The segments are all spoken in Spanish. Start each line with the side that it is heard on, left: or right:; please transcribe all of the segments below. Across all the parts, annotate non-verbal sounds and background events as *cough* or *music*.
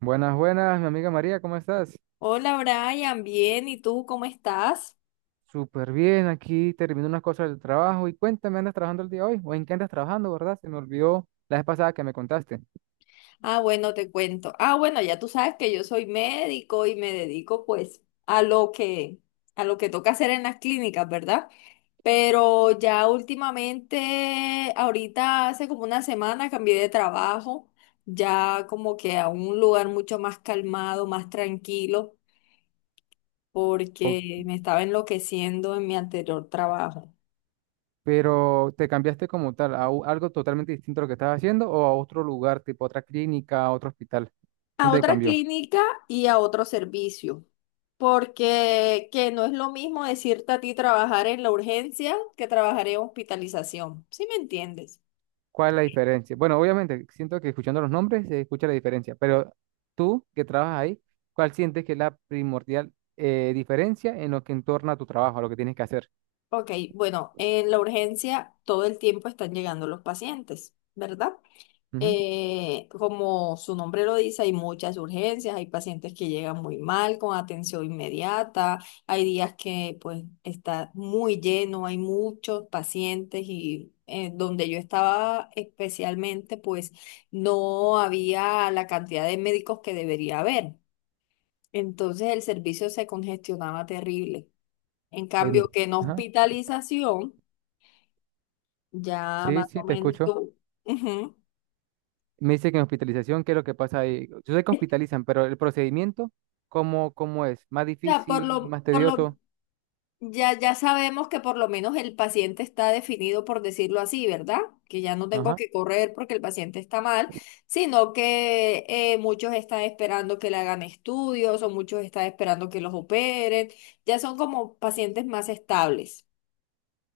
right: Buenas, buenas, mi amiga María, ¿cómo estás?
left: Hola Brian, bien, ¿y tú cómo estás?
right: Súper bien, aquí termino unas cosas del trabajo y cuéntame, ¿andas trabajando el día de hoy? ¿O en qué andas trabajando, verdad? Se me olvidó la vez pasada que me contaste.
left: Ah, bueno, te cuento. Ah, bueno, ya tú sabes que yo soy médico y me dedico pues a lo que a lo que toca hacer en las clínicas, ¿verdad? Pero ya últimamente, ahorita hace como una semana cambié de trabajo, ya como que a un lugar mucho más calmado, más tranquilo,
right: O-
left: porque me estaba enloqueciendo en mi anterior trabajo.
right: pero te cambiaste como tal algo totalmente distinto a lo que estabas haciendo o a otro lugar, tipo otra clínica, otro hospital.
left: A
right: ¿Dónde te
left: otra
right: cambió?
left: clínica y a otro servicio, porque que no es lo mismo decirte a ti trabajar en la urgencia que trabajar en hospitalización, ¿sí me entiendes?
right: ¿Cuál es la diferencia? Bueno, obviamente, siento que escuchando los nombres se escucha la diferencia, pero tú que trabajas ahí, ¿cuál sientes que es la primordial diferencia en lo que entorna a tu trabajo, a lo que tienes que hacer?
left: Ok, bueno, en la urgencia todo el tiempo están llegando los pacientes, ¿verdad?
right: Ujú.
left: Como su nombre lo dice, hay muchas urgencias, hay pacientes que llegan muy mal con atención inmediata, hay días que pues está muy lleno, hay muchos pacientes y donde yo estaba especialmente pues no había la cantidad de médicos que debería haber. Entonces el servicio se congestionaba terrible. En
right: en-
left: cambio, que en
right: ajá.
left: hospitalización, ya
right: Sí,
left: más o
right: sí, te
left: menos
right: escucho.
left: tú... Ujú.
right: Me dice que en hospitalización, ¿qué es lo que pasa ahí? Yo sé que hospitalizan, pero el procedimiento, ¿cómo es? ¿Más
left: O sea, por
right: difícil,
left: lo,
right: más
left: por lo,
right: tedioso?
left: ya, ya sabemos que por lo menos el paciente está definido, por decirlo así, ¿verdad? Que ya no tengo
right: Ajá.
left: que correr porque el paciente está mal, sino que muchos están esperando que le hagan estudios o muchos están esperando que los operen. Ya son como pacientes más estables.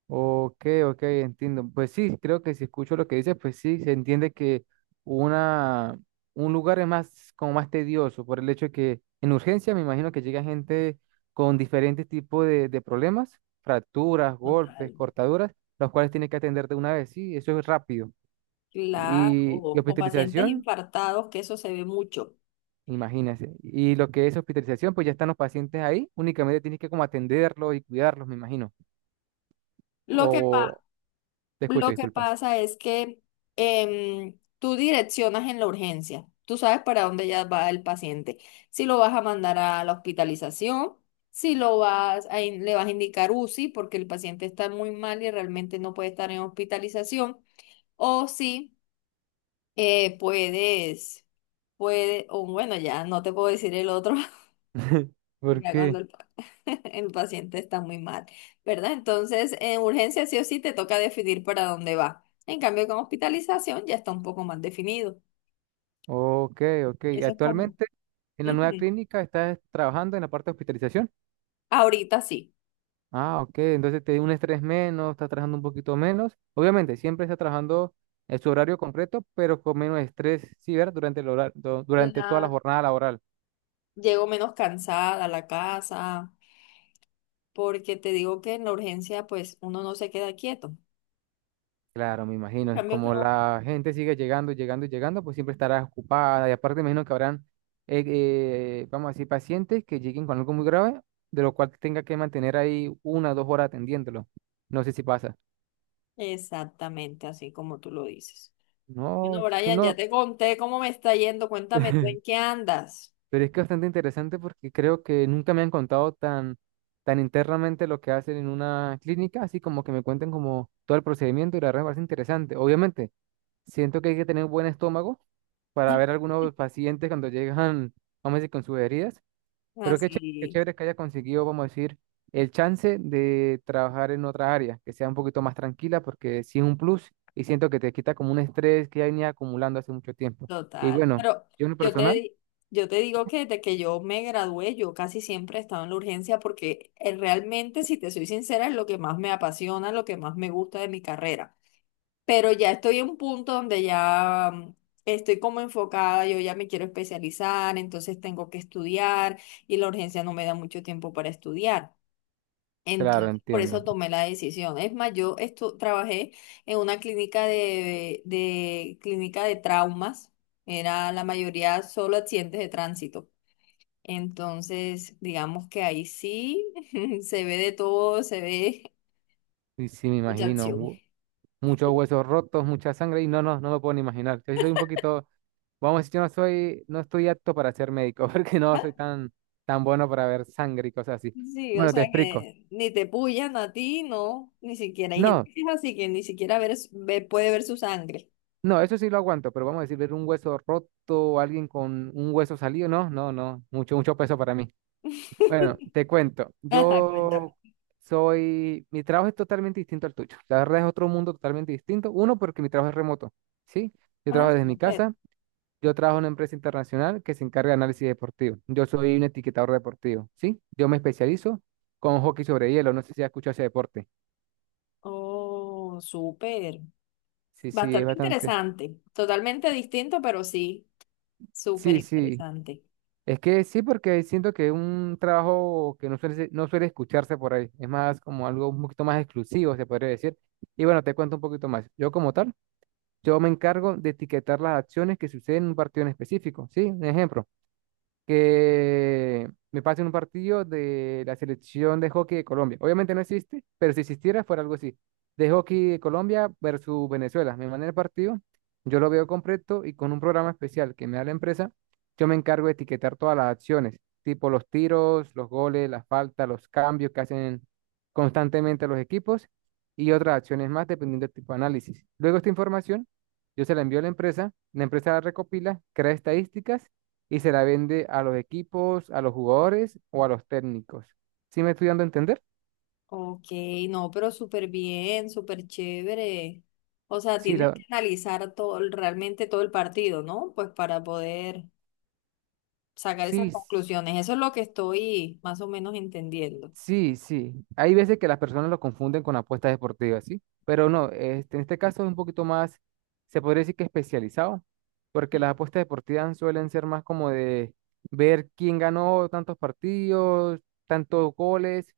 right: Ok, ok, entiendo. Pues sí, creo que si escucho lo que dices, pues sí, se entiende que una, un lugar es más, como más tedioso, por el hecho de que en urgencia me imagino que llega gente con diferentes tipos de problemas, fracturas, golpes,
left: Total.
right: cortaduras, los cuales tiene que atender de una vez, sí, eso es rápido.
left: Claro, o
right: Y
left: pacientes
right: hospitalización.
left: infartados, que eso se ve mucho.
right: Imagínense. Y lo que es hospitalización, pues ya están los pacientes ahí, únicamente tienes que como atenderlos y cuidarlos, me imagino.
left: Lo que
right: O
left: pasa
right: Te escucho,
left: Lo que
right: disculpa.
left: pasa es que tú direccionas en la urgencia. Tú sabes para dónde ya va el paciente. Si lo vas a mandar a la hospitalización, si lo vas a le vas a indicar UCI porque el paciente está muy mal y realmente no puede estar en hospitalización, o si eh, puedes, o bueno, ya no te puedo decir el otro.
right: *laughs*
left: *laughs*
right: ¿Por
left: Ya cuando
right: qué?
left: el paciente está muy mal, ¿verdad? Entonces, en urgencia sí o sí te toca definir para dónde va. En cambio, con hospitalización ya está un poco más definido.
right: Ok, ok. Y
left: Eso es como...
right: actualmente en la nueva
left: Ujú.
right: clínica estás trabajando en la parte de hospitalización.
left: Ahorita sí.
right: Ah, ok. Entonces te da un estrés menos, estás trabajando un poquito menos. Obviamente, siempre estás trabajando en su horario completo, pero con menos estrés, sí, ¿verdad? Durante el durante toda la
left: La...
right: jornada laboral.
left: Llego menos cansada a la casa, porque te digo que en la urgencia, pues uno no se queda quieto.
right: Claro, me
left: En
right: imagino.
left: cambio, que
right: Como
left: no.
right: la gente sigue llegando, llegando y llegando, pues siempre estará ocupada. Y aparte, me imagino que habrán, vamos a decir, pacientes que lleguen con algo muy grave, de lo cual tenga que mantener ahí una o dos horas atendiéndolo. No sé si pasa.
left: Exactamente, así como tú lo dices.
right: No,
left: Bueno,
right: eso
left: Brian,
right: no.
left: ya te conté cómo me está yendo. Cuéntame tú en qué
right: *laughs*
left: andas.
right: Pero es que es bastante interesante porque creo que nunca me han contado tan, tan internamente lo que hacen en una clínica, así como que me cuenten como todo el procedimiento y la verdad me parece interesante. Obviamente. Siento que hay que tener buen estómago para ver algunos
left: *laughs*
right: pacientes cuando llegan, vamos a decir, con sus heridas. Pero qué
left: Así.
right: chévere que haya conseguido, vamos a decir, el chance de trabajar en otra área, que sea un poquito más tranquila, porque sí es un plus y siento que te quita como un estrés que ya venía acumulando hace mucho tiempo. Y
left: Total,
right: bueno,
left: pero
right: yo en lo
left: yo te,
right: personal,
left: di- yo te digo que desde que yo me gradué, yo casi siempre he estado en la urgencia porque realmente, si te soy sincera, es lo que más me apasiona, lo que más me gusta de mi carrera. Pero ya estoy en un punto donde estoy como enfocada, yo ya me quiero especializar, entonces tengo que estudiar y la urgencia no me da mucho tiempo para estudiar.
right: claro,
left: Entonces, por eso
right: entiendo.
left: tomé la decisión. Es más, trabajé en una clínica de clínica de traumas. Era la mayoría solo accidentes de tránsito. Entonces, digamos que ahí sí *laughs* se ve de todo, se ve
right: Y sí, me
left: mucha
right: imagino,
left: acción.
right: muchos huesos rotos, mucha sangre y no, no, no me puedo ni imaginar. Yo sí soy un poquito. Vamos, a decir, yo no soy, no estoy apto para ser médico, *laughs* porque no
left: Ah.
right: soy tan, tan bueno para ver sangre y cosas así.
left: Sí, o
right: Bueno, te
left: sea
right: explico.
left: que ni te pullan a ti, no, ni siquiera hay gente
right: No,
left: que es así que ni siquiera puede ver su sangre.
right: no, eso sí lo aguanto, pero vamos a decir, ver un hueso roto o alguien con un hueso salido, no, no, no, mucho, mucho peso para mí.
left: *laughs*
right: Bueno, te cuento,
left: Ajá, cuéntame.
right: mi trabajo es totalmente distinto al tuyo. La verdad es otro mundo totalmente distinto. Uno, porque mi trabajo es remoto, ¿sí? Yo
left: Ah,
right: trabajo desde mi
left: súper.
right: casa. Yo trabajo en una empresa internacional que se encarga de análisis deportivo. Yo soy un etiquetador deportivo, ¿sí? Yo me especializo con hockey sobre hielo. No sé si has escuchado ese deporte.
left: Oh, súper.
right: Sí, sí, es
left: Bastante
right: bastante.
left: interesante, totalmente distinto, pero sí, súper
right: Sí, sí.
left: interesante.
right: Es que sí, porque siento que es un trabajo que no suele escucharse por ahí. Es más como algo un poquito más exclusivo, se podría decir. Y bueno, te cuento un poquito más. Yo como tal, yo me encargo de etiquetar las acciones que suceden en un partido en específico, ¿sí? Un ejemplo: que me pasen un partido de la selección de hockey de Colombia. Obviamente no existe, pero si existiera fuera algo así. De hockey de Colombia versus Venezuela. Me mandan el partido, yo lo veo completo y con un programa especial que me da la empresa, yo me encargo de etiquetar todas las acciones, tipo los tiros, los goles, las faltas, los cambios que hacen constantemente los equipos y otras acciones más dependiendo del tipo de análisis. Luego esta información, yo se la envío a la empresa, la empresa la recopila, crea estadísticas y se la vende a los equipos, a los jugadores o a los técnicos. ¿Sí me estoy dando a entender?
left: Ok, no, pero súper bien, súper chévere. O sea,
right: Sí,
left: tienes
right: la-
left: que analizar todo, realmente todo el partido, ¿no? Pues para poder sacar
right: sí,
left: esas
right: s-
left: conclusiones. Eso es lo que estoy más o menos entendiendo.
right: sí, sí. Hay veces que las personas lo confunden con apuestas deportivas, ¿sí? Pero no, este, en este caso es un poquito más, se podría decir que especializado, porque las apuestas deportivas suelen ser más como de ver quién ganó tantos partidos, tantos goles,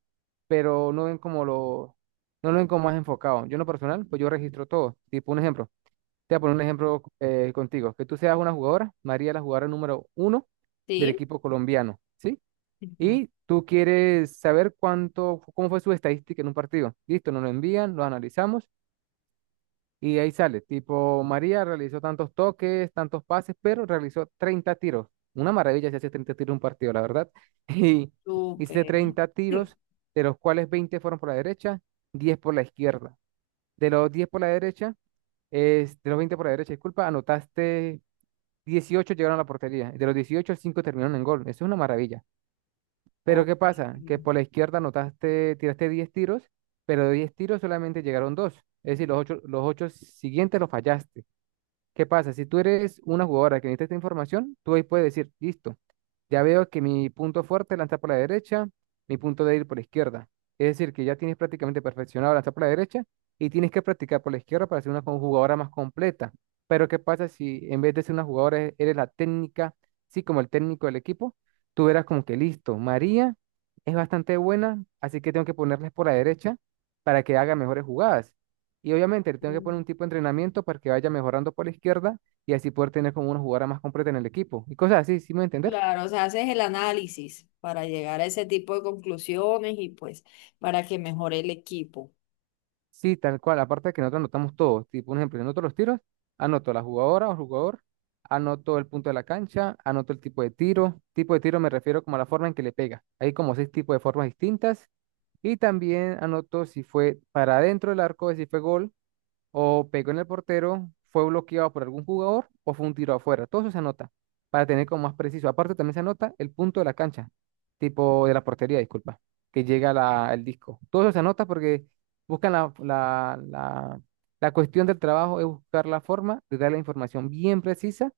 right: pero no lo ven como más enfocado. Yo en lo personal, pues yo registro todo. Tipo, un ejemplo. Te voy a poner un ejemplo contigo. Que tú seas una jugadora, María la jugadora número 1 del
left: ¿Sí?
right: equipo colombiano, ¿sí?
left: Ujú.
right: Y tú quieres saber cuánto, cómo fue su estadística en un partido. Listo, nos lo envían, lo analizamos y ahí sale. Tipo, María realizó tantos toques, tantos pases, pero realizó 30 tiros. Una maravilla si hace 30 tiros en un partido, la verdad. *laughs* Y hice
left: Súper.
right: treinta
left: *laughs* Sí.
right: tiros, de los cuales 20 fueron por la derecha, 10 por la izquierda. De los 10 por la derecha, de los 20 por la derecha, disculpa, anotaste. 18 llegaron a la portería. De los 18, 5 terminaron en gol. Eso es una maravilla. Pero
left: Ok.
right: ¿qué pasa? Que por la izquierda anotaste, tiraste 10 tiros, pero de 10 tiros solamente llegaron 2. Es decir, los ocho siguientes los fallaste. ¿Qué pasa? Si tú eres una jugadora que necesita esta información, tú ahí puedes decir, listo, ya veo que mi punto fuerte es lanzar por la derecha, mi punto débil por la izquierda. Es decir, que ya tienes prácticamente perfeccionado lanzar por la derecha y tienes que practicar por la izquierda para ser una jugadora más completa. Pero ¿qué pasa si en vez de ser una jugadora eres la técnica, sí, como el técnico del equipo, tú verás como que listo, María es bastante buena, así que tengo que ponerles por la derecha para que haga mejores jugadas. Y obviamente le tengo que poner
left: Mm.
right: un tipo de entrenamiento para que vaya mejorando por la izquierda y así poder tener como una jugada más completa en el equipo. Y cosas así, ¿sí me voy a entender?
left: Claro, o sea, haces el análisis para llegar a ese tipo de conclusiones y pues para que mejore el equipo.
right: Sí, tal cual. Aparte de que nosotros anotamos todo. Tipo, un ejemplo, yo anoto los tiros, anoto la jugadora o jugador, anoto el punto de la cancha, anoto el tipo de tiro. Tipo de tiro me refiero como a la forma en que le pega. Hay como seis tipos de formas distintas. Y también anoto si fue para adentro del arco, si fue gol o pegó en el portero, fue bloqueado por algún jugador o fue un tiro afuera. Todo eso se anota para tener como más preciso. Aparte también se anota el punto de la cancha, tipo de la portería, disculpa, que llega el disco. Todo eso se anota porque buscan la, la, la, la cuestión del trabajo es buscar la forma de dar la información bien precisa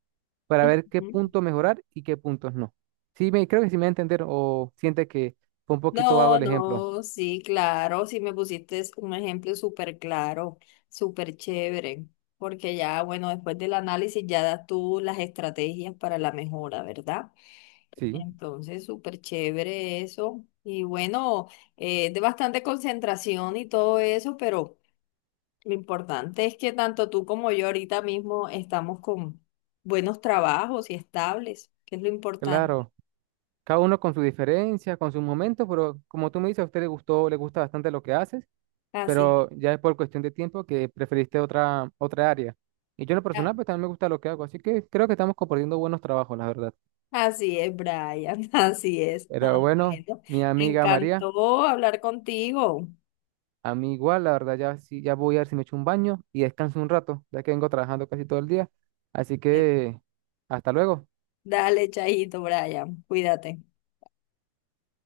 right: para ver qué
left: Ujú.
right: punto mejorar y qué puntos no. Sí, me, creo que sí me va a entender o siente que fue un poquito vago
left: No,
right: el ejemplo.
left: no, sí, claro, sí me pusiste un ejemplo súper claro, súper chévere, porque ya, bueno, después del análisis ya das tú las estrategias para la mejora, ¿verdad?
right: Sí,
left: Entonces, súper chévere eso. Y bueno, de bastante concentración y todo eso, pero lo importante es que tanto tú como yo ahorita mismo estamos con buenos trabajos y estables, que es lo importante.
right: claro. Cada uno con su diferencia con sus momentos, pero como tú me dices, a usted le gustó, le gusta bastante lo que haces,
left: Así.
right: pero ya es por cuestión de tiempo que preferiste otra área. Y yo en lo personal, pues también me gusta lo que hago, así que creo que estamos compartiendo buenos trabajos, la verdad.
left: Así es, Brian, *laughs* así es. Ah,
right: Pero bueno,
left: bueno,
right: mi
left: me
right: amiga María,
left: encantó hablar contigo.
right: a mí igual, la verdad, ya, sí, ya voy a ver si me echo un baño y descanso un rato, ya que vengo trabajando casi todo el día. Así que hasta luego.
left: Dale, chajito, Brian, cuídate.